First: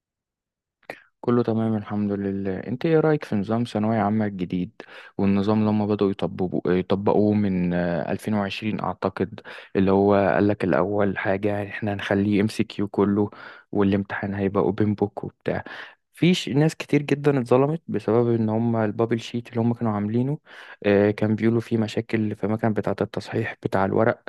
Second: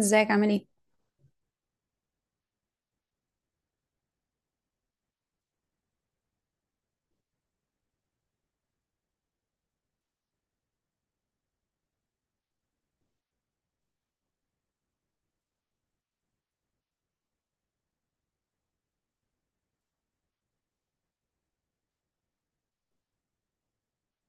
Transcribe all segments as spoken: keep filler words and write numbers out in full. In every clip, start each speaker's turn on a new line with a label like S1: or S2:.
S1: ازيك؟ عامل ايه؟
S2: كله تمام الحمد لله. انت ايه رأيك في نظام ثانوية عامة الجديد؟ والنظام اللي هم بدأوا يطبقوا يطبقوه من آه، ألفين وعشرين اعتقد. اللي هو قالك الاول حاجة احنا هنخليه ام سي كيو كله، والامتحان هيبقى اوبن بوك وبتاع. في ش- ناس كتير جدا اتظلمت بسبب ان هم البابل شيت اللي هم كانوا عاملينه. آه، كان بيقولوا فيه مشاكل في المكان بتاعة التصحيح بتاع الورق.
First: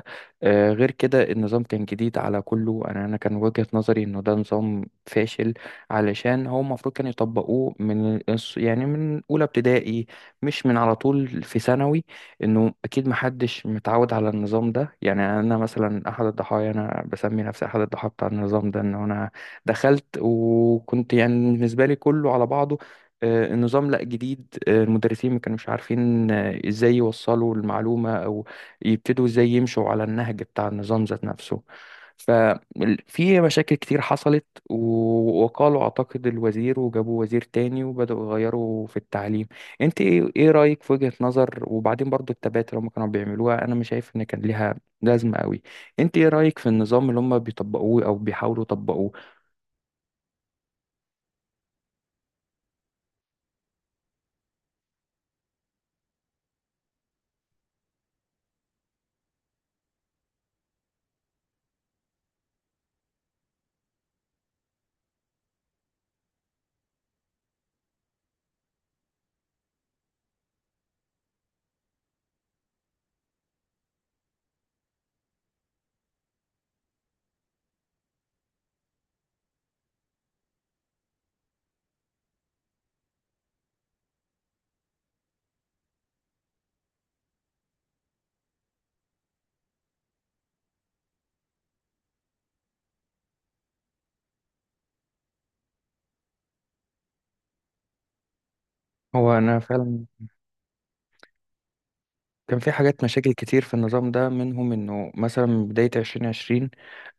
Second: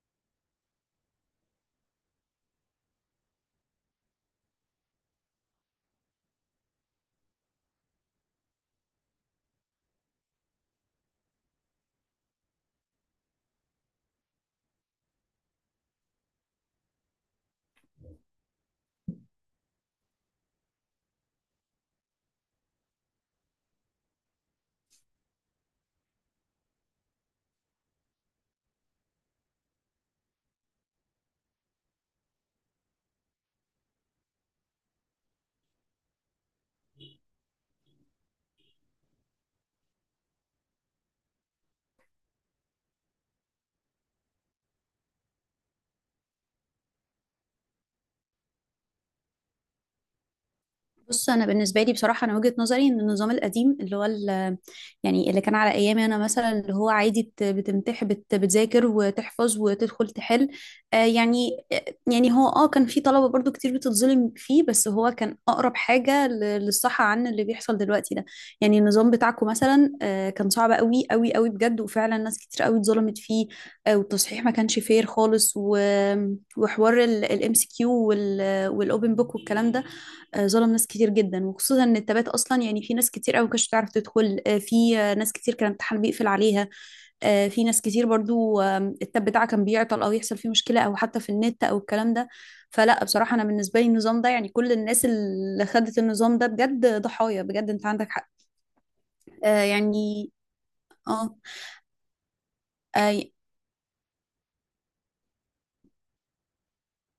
S2: آه، غير كده النظام كان جديد على كله. انا انا كان وجهة نظري انه ده نظام فاشل، علشان هو المفروض كانوا يطبقوه من الص- يعني من أولى ابتدائي، مش من على طول في ثانوي. إنه أكيد محدش متعود على النظام ده. يعني أنا مثلا أحد الضحايا، أنا بسمي نفسي أحد الضحايا بتاع النظام ده. إن أنا دخلت وكنت يعني بالنسبة لي كله على بعضه. آه، النظام لا جديد، آه، المدرسين ما كانوش عارفين آه، ازاي يوصلوا المعلومة او يبتدوا ازاي يمشوا على النهج بتاع النظام ذات نفسه. ففي مشاكل كتير حصلت، و- وقالوا أعتقد الوزير، وجابوا وزير تاني وبدأوا يغيروا في التعليم. انت ايه إيه رأيك في وجهة نظر؟ وبعدين برضو التبات اللي هم كانوا بيعملوها، انا مش شايف ان كان ليها لازمة قوي. انت ايه رأيك في النظام اللي هم بيطبقوه او بيحاولوا يطبقوه؟
S1: بص، انا بالنسبه لي بصراحه انا وجهه نظري ان النظام القديم اللي هو ال- يعني اللي كان على ايامي، انا مثلا اللي هو عادي بت- بتمتح، بت- بتذاكر وتحفظ وتدخل تحل. آه يعني يعني هو اه كان في طلبه برضو كتير بتتظلم فيه، بس هو كان اقرب حاجه ل- للصح عن اللي بيحصل دلوقتي ده. يعني النظام بتاعكم مثلا آه كان صعب قوي قوي قوي بجد، وفعلا ناس كتير قوي اتظلمت فيه. آه والتصحيح ما كانش فير خالص، و- وحوار الام سي كيو والاوبن بوك والكلام ده. آه، ظلم ناس كتير جدا، وخصوصا ان التبات اصلا، يعني في ناس كتير قوي كانتش بتعرف تدخل، آه، في آه، ناس كتير كان الامتحان بيقفل عليها. آه، في ناس كتير برضو آم، التاب بتاعها كان بيعطل او يحصل فيه مشكله، او حتى في النت او الكلام ده. فلا بصراحه، انا بالنسبه لي النظام ده يعني كل الناس اللي خدت النظام ده بجد ضحايا بجد، انت عندك حق.
S2: هو انا
S1: آه،
S2: فعلا
S1: يعني. اه.
S2: كان في حاجات،
S1: اي.
S2: مشاكل كتير في النظام ده، منهم انه مثلا من بداية ألفين وعشرين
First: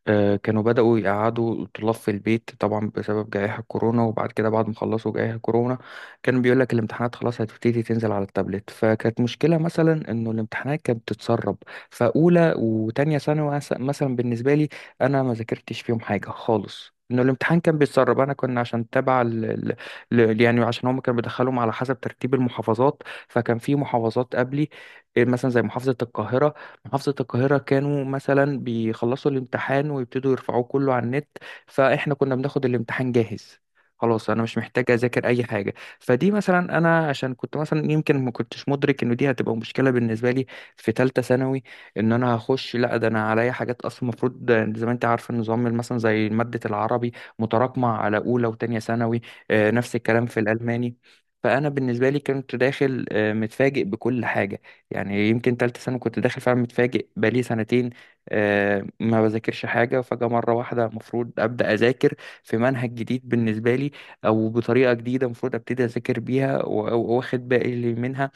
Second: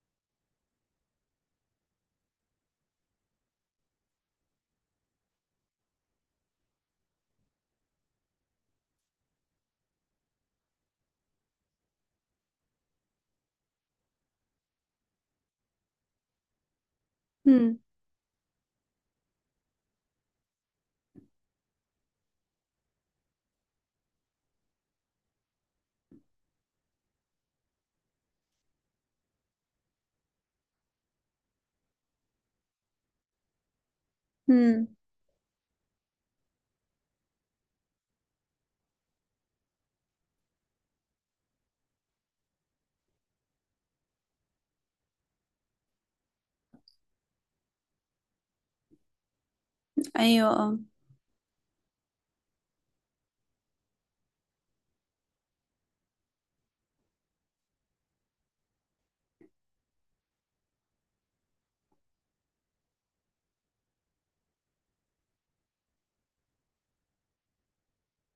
S2: آه، كانوا بدأوا يقعدوا الطلاب في البيت طبعا بسبب جائحة كورونا. وبعد كده بعد ما خلصوا جائحة كورونا كان بيقول لك الامتحانات خلاص هتبتدي تنزل على التابلت. فكانت مشكلة مثلا انه الامتحانات كانت بتتسرب. فأولى وتانية ثانوي مس- مثلا بالنسبة لي انا ما ذاكرتش فيهم حاجة خالص، انه الامتحان كان
S1: مم.
S2: بيتسرب. انا كنا عشان تبع ال... ال... ل- يعني عشان هم كانوا بيدخلهم على حسب ترتيب المحافظات. فكان في محافظات قبلي، إيه، مثلا زي محافظة القاهرة. محافظة القاهرة كانوا مثلا بيخلصوا الامتحان ويبتدوا يرفعوه كله على النت، فإحنا كنا بناخد الامتحان جاهز. خلاص أنا مش
S1: مم.
S2: محتاج أذاكر أي حاجة. فدي مثلا أنا عشان كنت مثلا يمكن ما كنتش مدرك إن دي هتبقى مشكلة بالنسبة لي في تالتة ثانوي. إن أنا هخش، لا ده أنا عليا حاجات أصلا المفروض. زي ما أنت عارف النظام مثلا زي مادة العربي متراكمة على أولى وتانية ثانوي. آه، نفس الكلام في
S1: ايوه، اه.
S2: الألماني. فأنا بالنسبة لي كنت داخل آه، متفاجئ بكل حاجة. يعني يمكن تالتة سنة كنت داخل فعلا متفاجئ. بقالي سنتين آه، ما بذاكرش حاجة، فجأة مرة واحدة المفروض أبدأ أذاكر في منهج جديد بالنسبة لي، أو بطريقة جديدة المفروض أبتدي أذاكر بيها و- و- وأخد بالي منها.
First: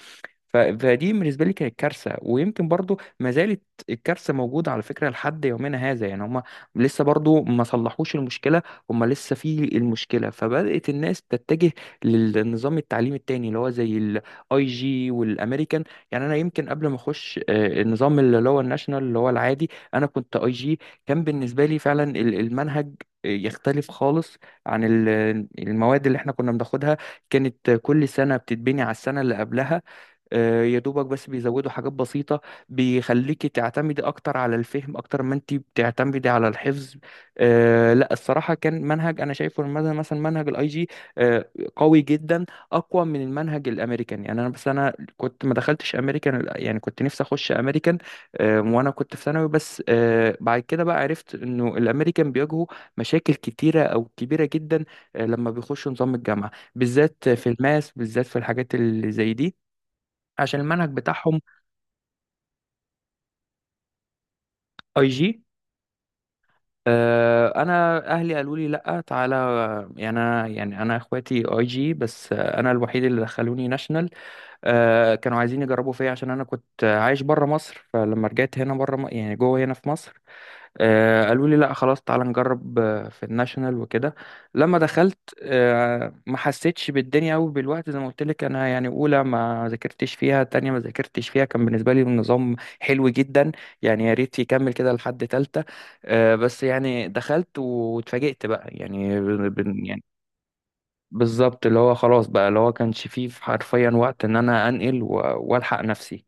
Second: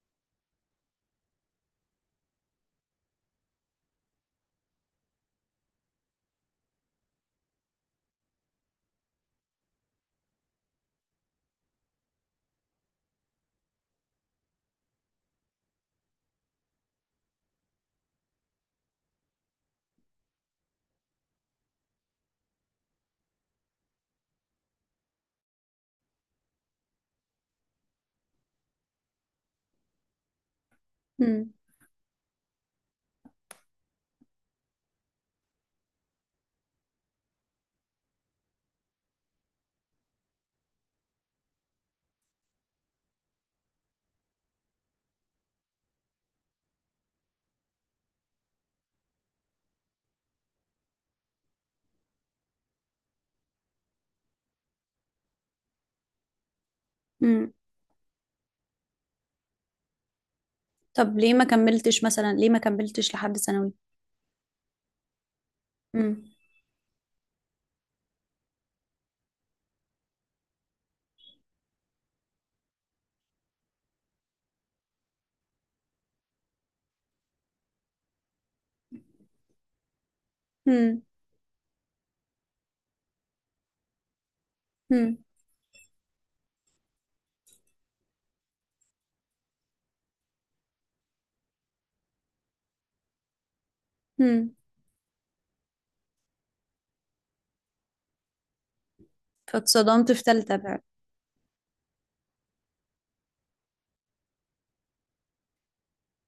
S2: ف- فدي بالنسبه لي كانت كارثه، ويمكن برضو ما زالت الكارثه موجوده على فكره لحد يومنا هذا. يعني هم لسه برضو ما صلحوش المشكله، هم لسه في المشكله. فبدات الناس تتجه للنظام التعليمي التاني، اللي هو زي الاي جي والامريكان. يعني انا يمكن قبل ما اخش آه، النظام اللي هو الناشونال اللي هو العادي، انا كنت اي جي. كان بالنسبه لي فعلا ال- المنهج آه، يختلف خالص عن ال- المواد اللي احنا كنا بناخدها. كانت كل سنه بتتبني على السنه اللي قبلها، آه، يا دوبك بس
S1: مم.
S2: بيزودوا حاجات بسيطة، بيخليكي تعتمدي أكتر على الفهم أكتر ما أنت بتعتمدي على الحفظ. آه لا، الصراحة كان منهج أنا شايفه، المد- مثلا منهج الأي جي آه، قوي جدا، أقوى من المنهج الأمريكان. يعني أنا، بس أنا كنت ما دخلتش أمريكان، يعني كنت نفسي أخش أمريكان آه، وأنا كنت في ثانوي. بس آه بعد كده بقى عرفت إنه الأمريكان بيواجهوا مشاكل كتيرة أو كبيرة جدا آه، لما بيخشوا نظام الجامعة، بالذات في
S1: مم.
S2: الماس، بالذات في الحاجات اللي زي دي، عشان المنهج
S1: طب ليه
S2: بتاعهم.
S1: ما كملتش مثلا؟ ليه ما كملتش لحد ثانوي؟
S2: اي جي.
S1: مم.
S2: آه، انا اهلي قالوا لي لا تعالى. يعني انا يعني انا اخواتي اي جي، بس آه، انا الوحيد اللي دخلوني ناشونال. آه، كانوا عايزين يجربوا فيا عشان انا كنت عايش بره مصر، فلما رجعت هنا، بره يعني جوه، هنا في مصر
S1: مم.
S2: آه، قالوا لي لا خلاص تعالى نجرب آه، في الناشونال وكده. لما
S1: مم.
S2: دخلت آه، ما حسيتش بالدنيا قوي بالوقت، زي ما قلت لك انا يعني اولى ما ذاكرتش فيها، تانية ما ذاكرتش فيها، كان بالنسبه لي النظام حلو جدا. يعني يا ريت
S1: مم.
S2: يكمل كده لحد تالتة آه، بس يعني دخلت واتفاجئت بقى يعني بن- بن- يعني
S1: فاتصدمت في تالتة بقى.
S2: بالظبط. اللي هو خلاص بقى اللي هو كانش فيه حرفيا وقت ان انا انقل و- والحق نفسي.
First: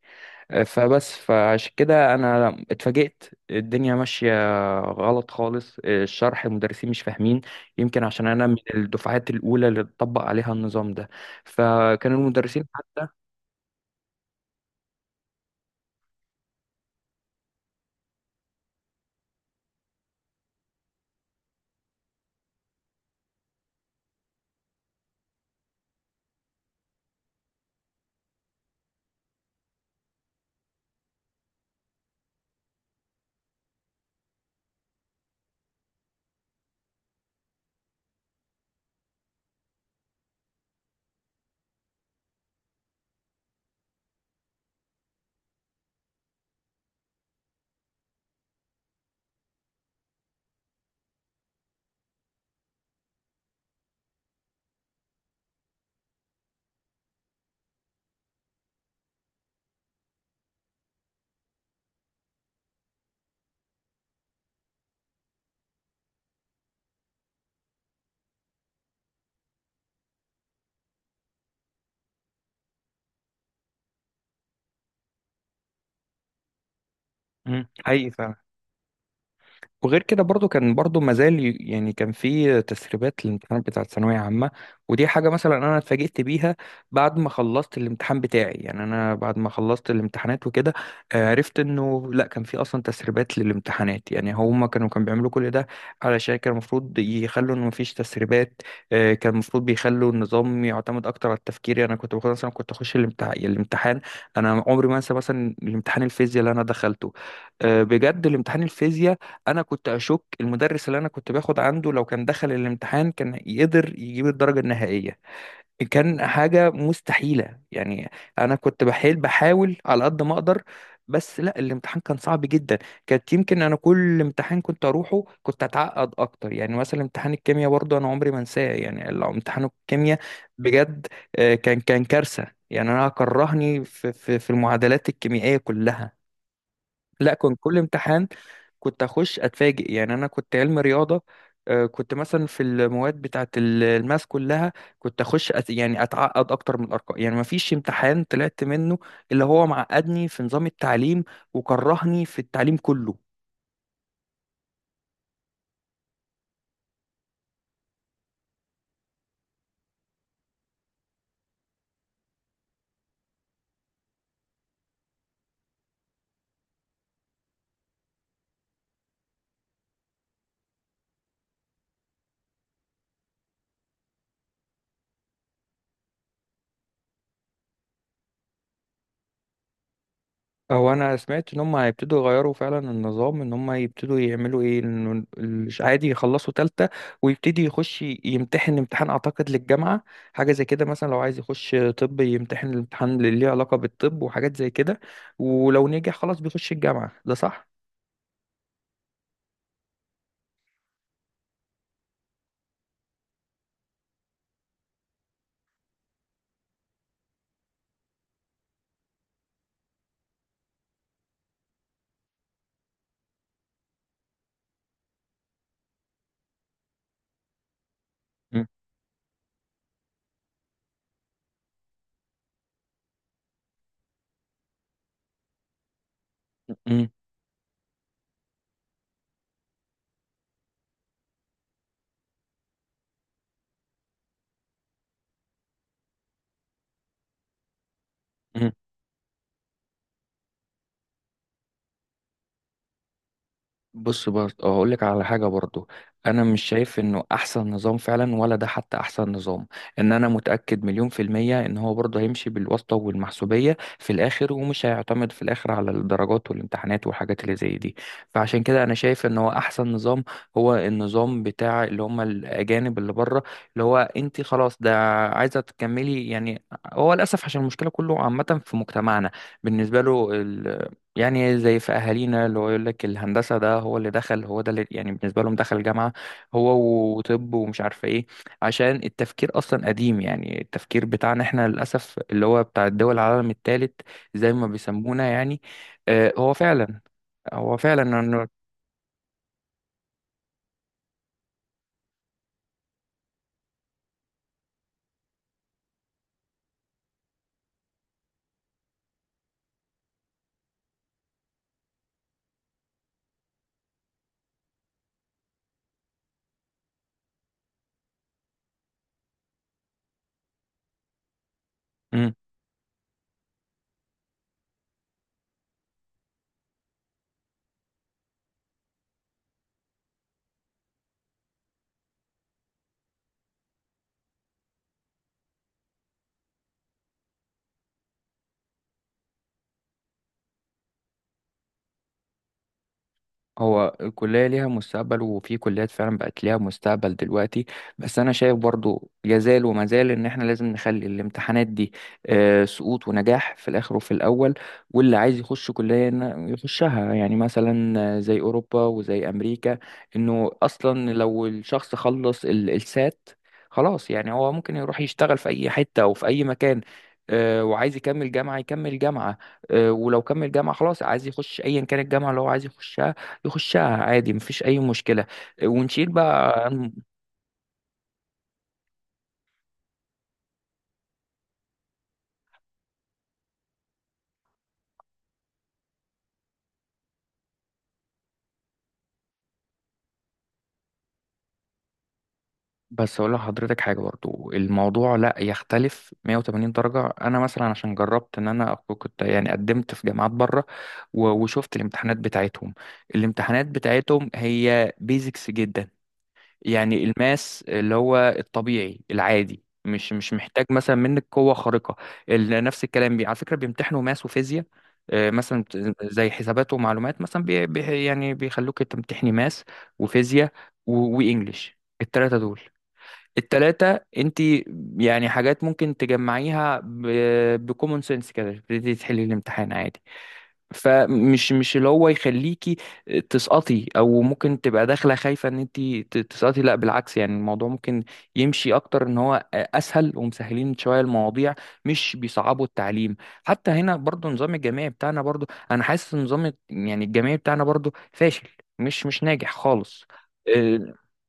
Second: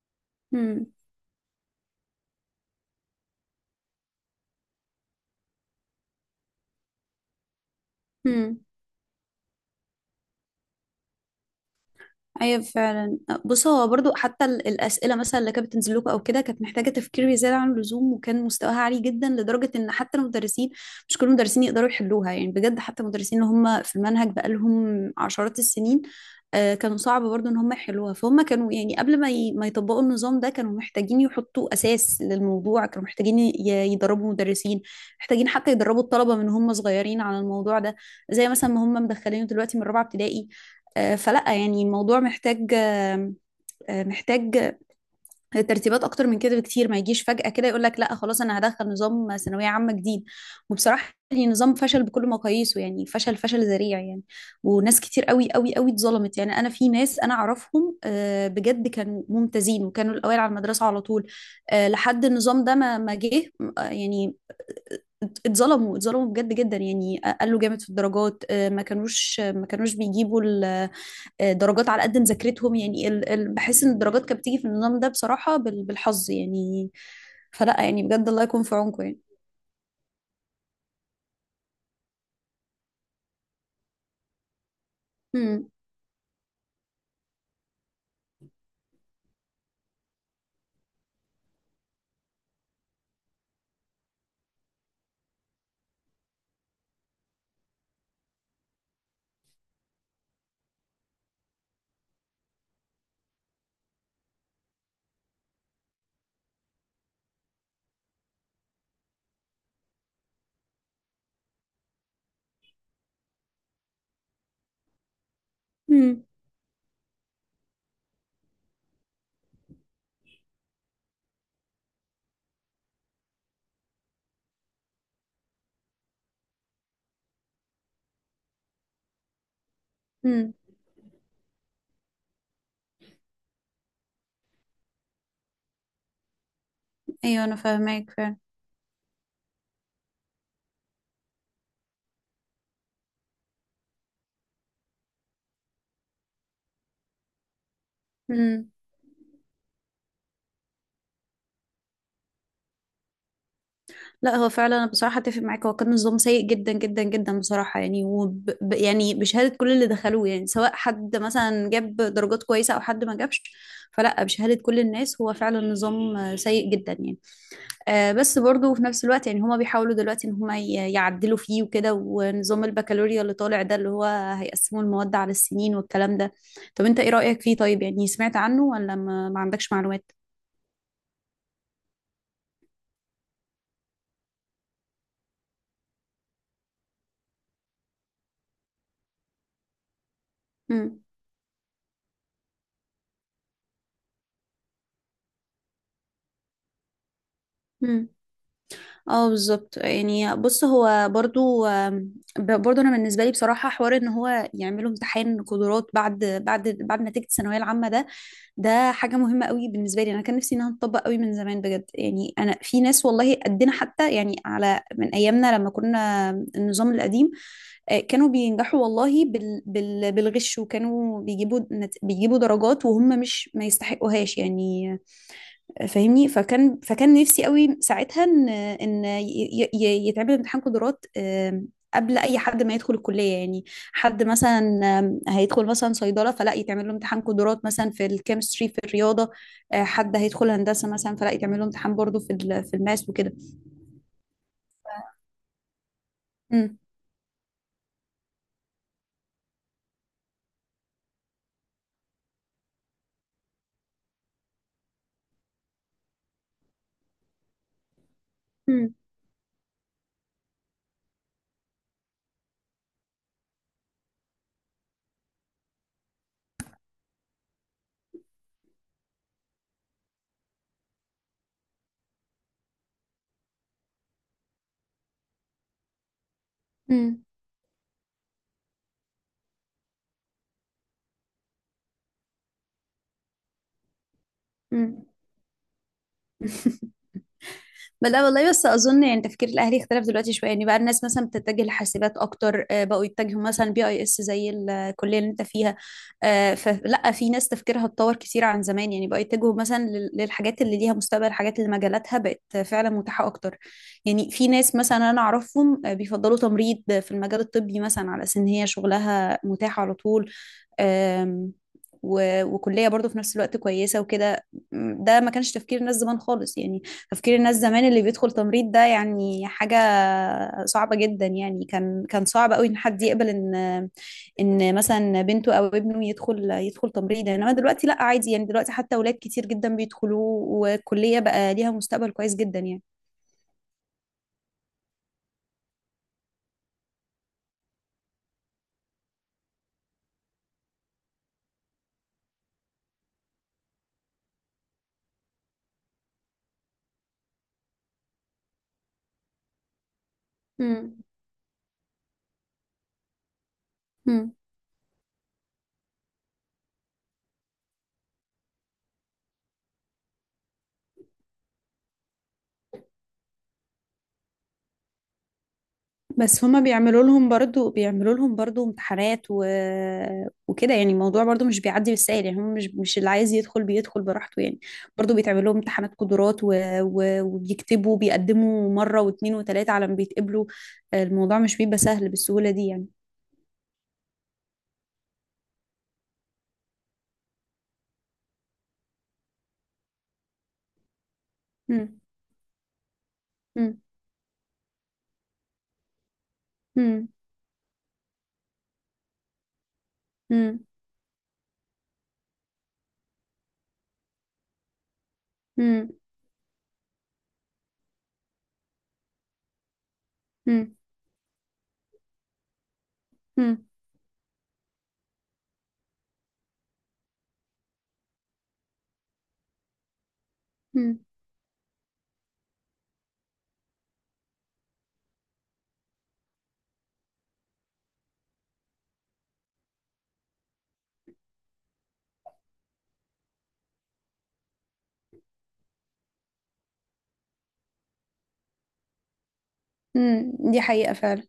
S1: هم.
S2: فبس فعشان كده انا اتفاجئت. الدنيا ماشيه غلط خالص، الشرح المدرسين مش فاهمين، يمكن عشان انا من
S1: هم.
S2: الدفعات الاولى اللي اتطبق عليها النظام ده. فكان
S1: ايوه،
S2: المدرسين حتى.
S1: فعلا. بص، هو برضو حتى ال- الاسئله مثلا اللي كانت بتنزل لكم او كده، كانت محتاجه تفكير زياده عن اللزوم، وكان مستواها عالي جدا لدرجه ان حتى المدرسين، مش كل المدرسين يقدروا يحلوها. يعني بجد حتى المدرسين اللي هم في المنهج بقالهم عشرات السنين، آه، كانوا صعب برضو ان هم يحلوها. فهم كانوا يعني قبل ما ي- ما يطبقوا النظام ده كانوا محتاجين يحطوا اساس للموضوع، كانوا محتاجين ي- يدربوا مدرسين، محتاجين حتى يدربوا الطلبه من هم صغيرين على الموضوع ده، زي مثلا ما هم مدخلينه دلوقتي من رابعه ابتدائي. آه، فلا يعني الموضوع محتاج آه، آه، محتاج ترتيبات اكتر من كده بكتير. ما يجيش فجأة كده يقول لك لا خلاص انا هدخل نظام ثانوية عامة جديد. وبصراحة يعني نظام فشل بكل مقاييسه، يعني فشل فشل ذريع يعني. وناس كتير قوي قوي قوي اتظلمت، يعني انا في ناس انا اعرفهم آه، بجد كانوا ممتازين وكانوا الاوائل على المدرسة على طول، آه، لحد النظام ده ما ما جه. آه، يعني ات- اتظلموا اتظلموا بجد جدا، يعني قالوا جامد في الدرجات. آه، ما كانوش ما كانوش بيجيبوا آه، درجات على قد مذاكرتهم. يعني ال... ال... بحس ان الدرجات كانت بتيجي في النظام ده بصراحة بال... بالحظ يعني.
S2: مم،
S1: فلا يعني
S2: حقيقي
S1: بجد،
S2: فعلا.
S1: الله يكون في عونكم يعني.
S2: وغير كده برضو كان برضو مازال، يعني كان في تسريبات للامتحانات بتاعة ثانوية عامة. ودي حاجة مثلا
S1: امم.
S2: أنا اتفاجئت بيها بعد ما خلصت الامتحان بتاعي، يعني أنا بعد ما خلصت الامتحانات وكده آه، عرفت إنه لأ كان في أصلا تسريبات للامتحانات. يعني هما كانوا كانوا بيعملوا كل ده علشان كان المفروض يخلوا إنه مفيش تسريبات. آه، كان المفروض بيخلوا النظام يعتمد أكتر على التفكير. يعني أنا كنت باخد مثلا، كنت أخش الامتح- الامتحان، أنا عمري ما أنسى مثلا الامتحان الفيزياء اللي أنا دخلته آه، بجد. الامتحان الفيزياء انا كنت اشك المدرس اللي انا كنت باخد عنده لو كان دخل الامتحان كان يقدر يجيب الدرجه النهائيه.
S1: امم.
S2: كان حاجه مستحيله يعني. انا كنت بحاول بحاول على قد ما اقدر، بس لا الامتحان كان صعب جدا. كانت يمكن انا كل امتحان كنت اروحه كنت اتعقد اكتر. يعني مثلا امتحان الكيمياء برضه انا عمري ما انساه. يعني لو امتحان الكيمياء
S1: امم.
S2: بجد آه، كان كان كارثه. يعني انا كرهني في في في المعادلات الكيميائيه كلها. لا
S1: ايوه،
S2: كان
S1: انا
S2: كل
S1: فاهماك
S2: امتحان
S1: فعلا.
S2: كنت اخش اتفاجئ. يعني انا كنت علم رياضه آه، كنت مثلا في المواد بتاعت ال- الماس كلها، كنت اخش أت... يعني اتعقد اكتر من الارقام. يعني ما فيش امتحان طلعت
S1: امم.
S2: منه اللي هو معقدني في نظام التعليم، وكرهني في التعليم كله.
S1: لا، هو فعلا انا بصراحة اتفق معاك. هو كان نظام سيء جدا جدا جدا بصراحة يعني، وب... ب- يعني بشهادة كل اللي دخلوه، يعني سواء حد مثلا جاب درجات كويسة او حد ما جابش. فلا بشهادة كل الناس هو فعلا نظام آه، سيء جدا يعني. آه، بس برضو في نفس الوقت، يعني هما بيحاولوا دلوقتي ان هما ي- يعدلوا فيه وكده. ونظام البكالوريا اللي طالع ده اللي هو هيقسموا المواد على السنين والكلام ده. طب انت ايه رأيك فيه؟ طيب يعني سمعت عنه ولا ما, ما عندكش معلومات؟
S2: هو انا سمعت ان هم هيبتدوا يغيروا فعلا النظام، ان هم يبتدوا يعملوا ايه، انه ال- عادي يخلصوا تالتة ويبتدي يخش يمتحن امتحان اعتقد للجامعة. حاجة زي كده،
S1: امم.
S2: مثلا لو عايز يخش طب يمتحن الامتحان اللي ليه علاقة بالطب وحاجات زي كده. ولو نجح خلاص بيخش الجامعة، ده صح؟
S1: امم. اه، بالظبط. يعني بص هو برضو آم، ب- برضو انا بالنسبه لي بصراحه حوار ان هو يعملوا امتحان قدرات بعد بعد بعد نتيجه الثانويه العامه ده، ده حاجة مهمة قوي بالنسبة لي. انا كان نفسي انها تطبق قوي من زمان بجد، يعني انا في ناس والله قدنا حتى، يعني على من ايامنا لما كنا النظام القديم، آه، كانوا
S2: مم.
S1: بينجحوا والله بال بال بالغش، وكانوا بيجيبوا نت- بيجيبوا درجات وهم مش ما يستحقوهاش يعني. فاهمني؟ فكان فكان نفسي قوي ساعتها ان ان ي- ي- يتعمل امتحان قدرات، آم، قبل اي حد ما يدخل الكليه يعني. حد مثلا آم، هيدخل مثلا صيدله، فلا يتعمل له امتحان قدرات مثلا في الكيمستري،
S2: مم.
S1: في الرياضه. آه، حد هيدخل هندسه مثلا فلا يتعمل له امتحان برضه في ال- في الماس وكده.
S2: بص برضه هقول لك على حاجه برضه. انا مش
S1: امم.
S2: شايف انه احسن نظام فعلا، ولا ده حتى احسن نظام، ان انا متاكد مليون في الميه ان هو برضه هيمشي بالواسطه والمحسوبيه في الاخر، ومش هيعتمد في الاخر على الدرجات والامتحانات والحاجات اللي زي دي. فعشان كده انا
S1: مم.
S2: شايف ان هو احسن نظام هو النظام بتاع اللي هم الاجانب اللي بره. اللي هو انت خلاص ده عايزه تكملي يعني. هو للاسف عشان المشكله كله عامه في مجتمعنا بالنسبه له. يعني زي في اهالينا اللي هو يقول لك الهندسه ده هو اللي دخل، هو ده اللي يعني بالنسبه لهم دخل جامعه هو،
S1: مم.
S2: وطب، ومش عارفه ايه، عشان التفكير اصلا قديم. يعني التفكير بتاعنا احنا للاسف اللي هو بتاع الدول العالم الثالث زي ما
S1: مم.
S2: بيسمونا يعني. آه، هو فعلا، هو فعلا
S1: لا
S2: انه،
S1: والله، بس اظن يعني تفكير الاهلي اختلف دلوقتي شويه. يعني بقى الناس مثلا بتتجه لحاسبات اكتر، آه، بقوا يتجهوا مثلا بي اي اس زي الكليه اللي انت فيها. آه، فلا في ناس تفكيرها اتطور كتير عن زمان. يعني بقوا يتجهوا مثلا لل- للحاجات اللي ليها مستقبل، الحاجات اللي مجالاتها بقت فعلا متاحه اكتر. يعني في ناس مثلا انا اعرفهم آه، بيفضلوا تمريض في المجال الطبي مثلا، على اساس ان هي شغلها متاح على طول. آم، و- وكلية برضو في نفس الوقت كويسة وكده. م، ده ما كانش تفكير الناس زمان خالص يعني. تفكير الناس زمان اللي بيدخل تمريض ده يعني حاجة صعبة جدا. يعني كان كان صعب قوي ان حد يقبل ان ان مثلا بنته او ابنه يدخل يدخل تمريض، انما دلوقتي لا، عادي يعني. دلوقتي حتى اولاد كتير جدا بيدخلوا، والكلية بقى ليها مستقبل كويس جدا يعني.
S2: هو الكلية ليها مستقبل. وفي كليات فعلا بقت ليها مستقبل دلوقتي، بس أنا شايف برضو يزال وما زال إن إحنا لازم نخلي الامتحانات دي آه، سقوط ونجاح في الآخر وفي الأول. واللي عايز يخش كلية إن- يخشها، يعني مثلا آه، زي أوروبا وزي أمريكا، إنه
S1: مم.
S2: أصلا لو الشخص خلص ال- السات خلاص. يعني
S1: مم.
S2: هو ممكن يروح يشتغل في أي حتة أو في أي مكان آه، وعايز يكمل جامعة يكمل جامعة آه، ولو كمل جامعة خلاص عايز يخش أيا كان الجامعة اللي هو عايز يخشها يخشها عادي، مفيش اي مشكله. ونشيل
S1: بس هما
S2: بقى.
S1: بيعملوا لهم برضو بيعملوا لهم برضو امتحانات و... وكده يعني. الموضوع برضو مش بيعدي بالسهل، يعني هم مش مش اللي عايز يدخل بيدخل براحته يعني. برضو بيتعمل لهم امتحانات قدرات و... و... وبيكتبوا، بيقدموا مرة واتنين وتلاتة على ما بيتقبلوا. الموضوع مش بيبقى سهل بالسهولة دي يعني.
S2: بس اقول لحضرتك حاجه برضو، الموضوع لا يختلف مية وتمانين درجه. انا مثلا عشان جربت ان انا أكون- كنت يعني قدمت في جامعات بره و- وشفت
S1: مم.
S2: الامتحانات بتاعتهم. الامتحانات
S1: مم.
S2: بتاعتهم هي بيزكس جدا. يعني
S1: مم.
S2: الماس اللي هو الطبيعي العادي مش مش
S1: مم.
S2: محتاج مثلا منك قوة خارقة. ال- نفس الكلام بي على فكرة بيمتحنوا ماس وفيزياء آه، مثلا
S1: مم.
S2: بت- زي حسابات ومعلومات مثلا بي بي يعني بيخلوك تمتحني ماس وفيزياء
S1: مم.
S2: و- وإنجليش، التلاتة دول.
S1: مم.
S2: التلاتة انت يعني حاجات ممكن تجمعيها بكومون سنس كده، تبتدي تحلي الامتحان عادي.
S1: مم.
S2: فمش مش اللي هو يخليكي تسقطي، او ممكن تبقى داخله خايفه ان انت تسقطي، لا بالعكس. يعني الموضوع ممكن يمشي اكتر ان هو اسهل، ومسهلين شويه المواضيع، مش بيصعبوا التعليم. حتى هنا برضو نظام الجامعي بتاعنا برضو انا حاسس ان نظام، يعني الجامعي بتاعنا برضو فاشل، مش مش ناجح خالص.
S1: مم. دي حقيقة
S2: آه،
S1: فعلا.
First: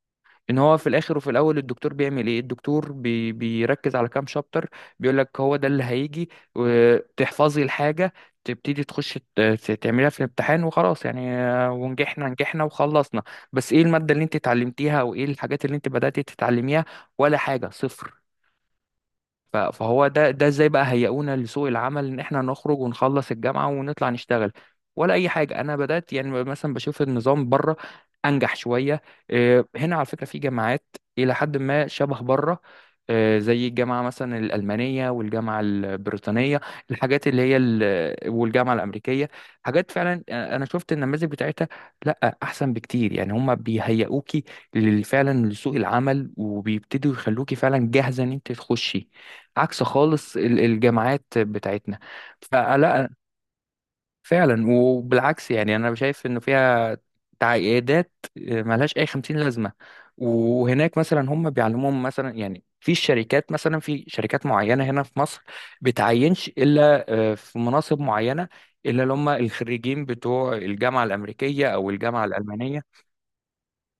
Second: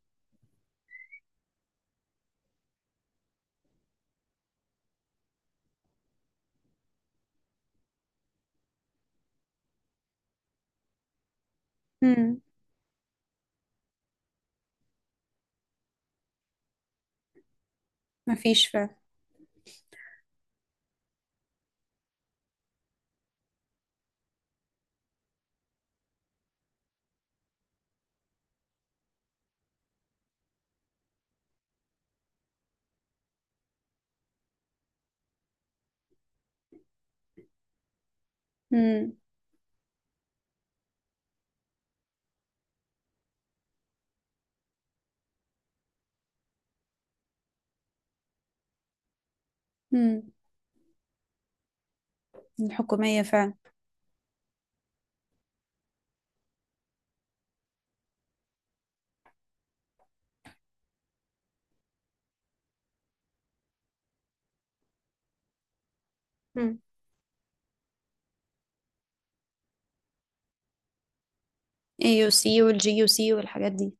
S2: ان هو في الاخر وفي الاول الدكتور بيعمل ايه، الدكتور بي بيركز على كام شابتر، بيقول لك هو ده اللي هيجي، وتحفظي الحاجه، تبتدي تخش ت- ت- تعمليها في الامتحان وخلاص. يعني آه، ونجحنا
S1: مم.
S2: نجحنا وخلصنا. بس ايه الماده اللي انت اتعلمتيها، او ايه الحاجات اللي انت بدأتي تتعلميها؟ ولا حاجه، صفر.
S1: مفيش فعلا.
S2: ف- فهو ده، ده ازاي بقى هيئونا لسوق العمل ان احنا نخرج ونخلص الجامعه ونطلع نشتغل ولا اي حاجه. انا بدات يعني مثلا بشوف النظام بره انجح شويه. إيه، هنا على فكره في جامعات الى حد ما شبه بره، إيه، زي الجامعه مثلا الالمانيه والجامعه البريطانيه، الحاجات اللي هي ال- والجامعه
S1: مم.
S2: الامريكيه، حاجات فعلا انا شفت النماذج بتاعتها، لا احسن بكتير. يعني هم بيهيئوكي لل- فعلا لسوق العمل، وبيبتدوا يخلوكي فعلا جاهزه ان انت تخشي، عكس
S1: مم.
S2: خالص ال- الجامعات بتاعتنا. فلا،
S1: الحكومية فعلا.
S2: فعلا، وبالعكس يعني انا شايف انه فيها تعقيدات ملهاش اي خمسين لازمه. وهناك مثلا هم بيعلموهم مثلا، يعني في الشركات، مثلا في شركات معينه هنا في مصر بتعينش
S1: مم.
S2: الا آه، في مناصب معينه الا اللي هم الخريجين بتوع الجامعه الامريكيه او الجامعه
S1: ايه يو سي
S2: الالمانيه.
S1: والجي يو سي والحاجات دي.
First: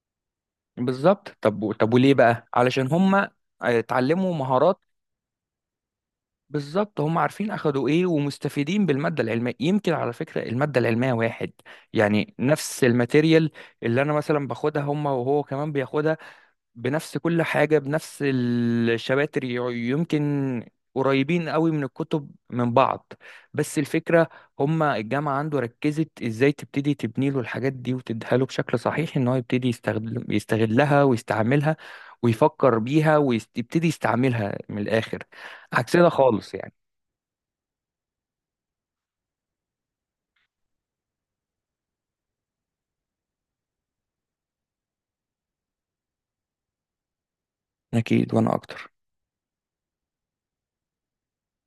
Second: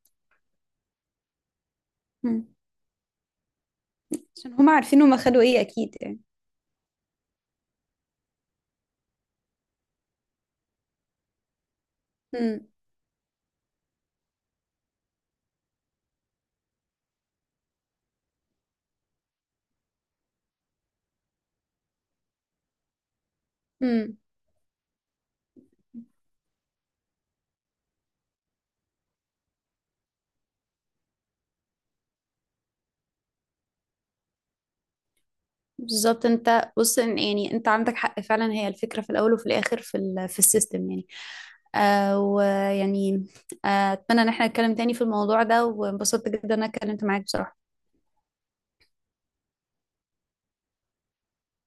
S2: بالظبط. طب طب وليه
S1: مم.
S2: بقى؟ علشان هم آه، اتعلموا
S1: عشان هما
S2: مهارات.
S1: عارفين، هما خدوا ايه اكيد يعني.
S2: بالظبط هم عارفين اخدوا ايه، ومستفيدين بالماده العلميه. يمكن على فكره الماده العلميه واحد، يعني
S1: امم.
S2: نفس الماتيريال اللي انا مثلا باخدها هم وهو كمان بياخدها، بنفس كل حاجه، بنفس الشباتر، ي- يمكن قريبين قوي من الكتب من بعض. بس
S1: امم.
S2: الفكره هم الجامعه عنده ركزت ازاي تبتدي تبني له الحاجات دي، وتديها له بشكل صحيح ان هو يبتدي يستخدم يستغلها ويستعملها ويفكر بيها ويبتدي يستعملها من الاخر. عكسنا
S1: بالظبط.
S2: خالص
S1: انت
S2: يعني.
S1: بص إن- يعني انت عندك حق فعلا. هي الفكره في الاول وفي الاخر في ال في السيستم يعني. آه ويعني آه اتمنى ان احنا نتكلم تاني في الموضوع ده، وانبسطت جدا ان انا اتكلمت معاك بصراحه.
S2: اكيد وانا اكتر.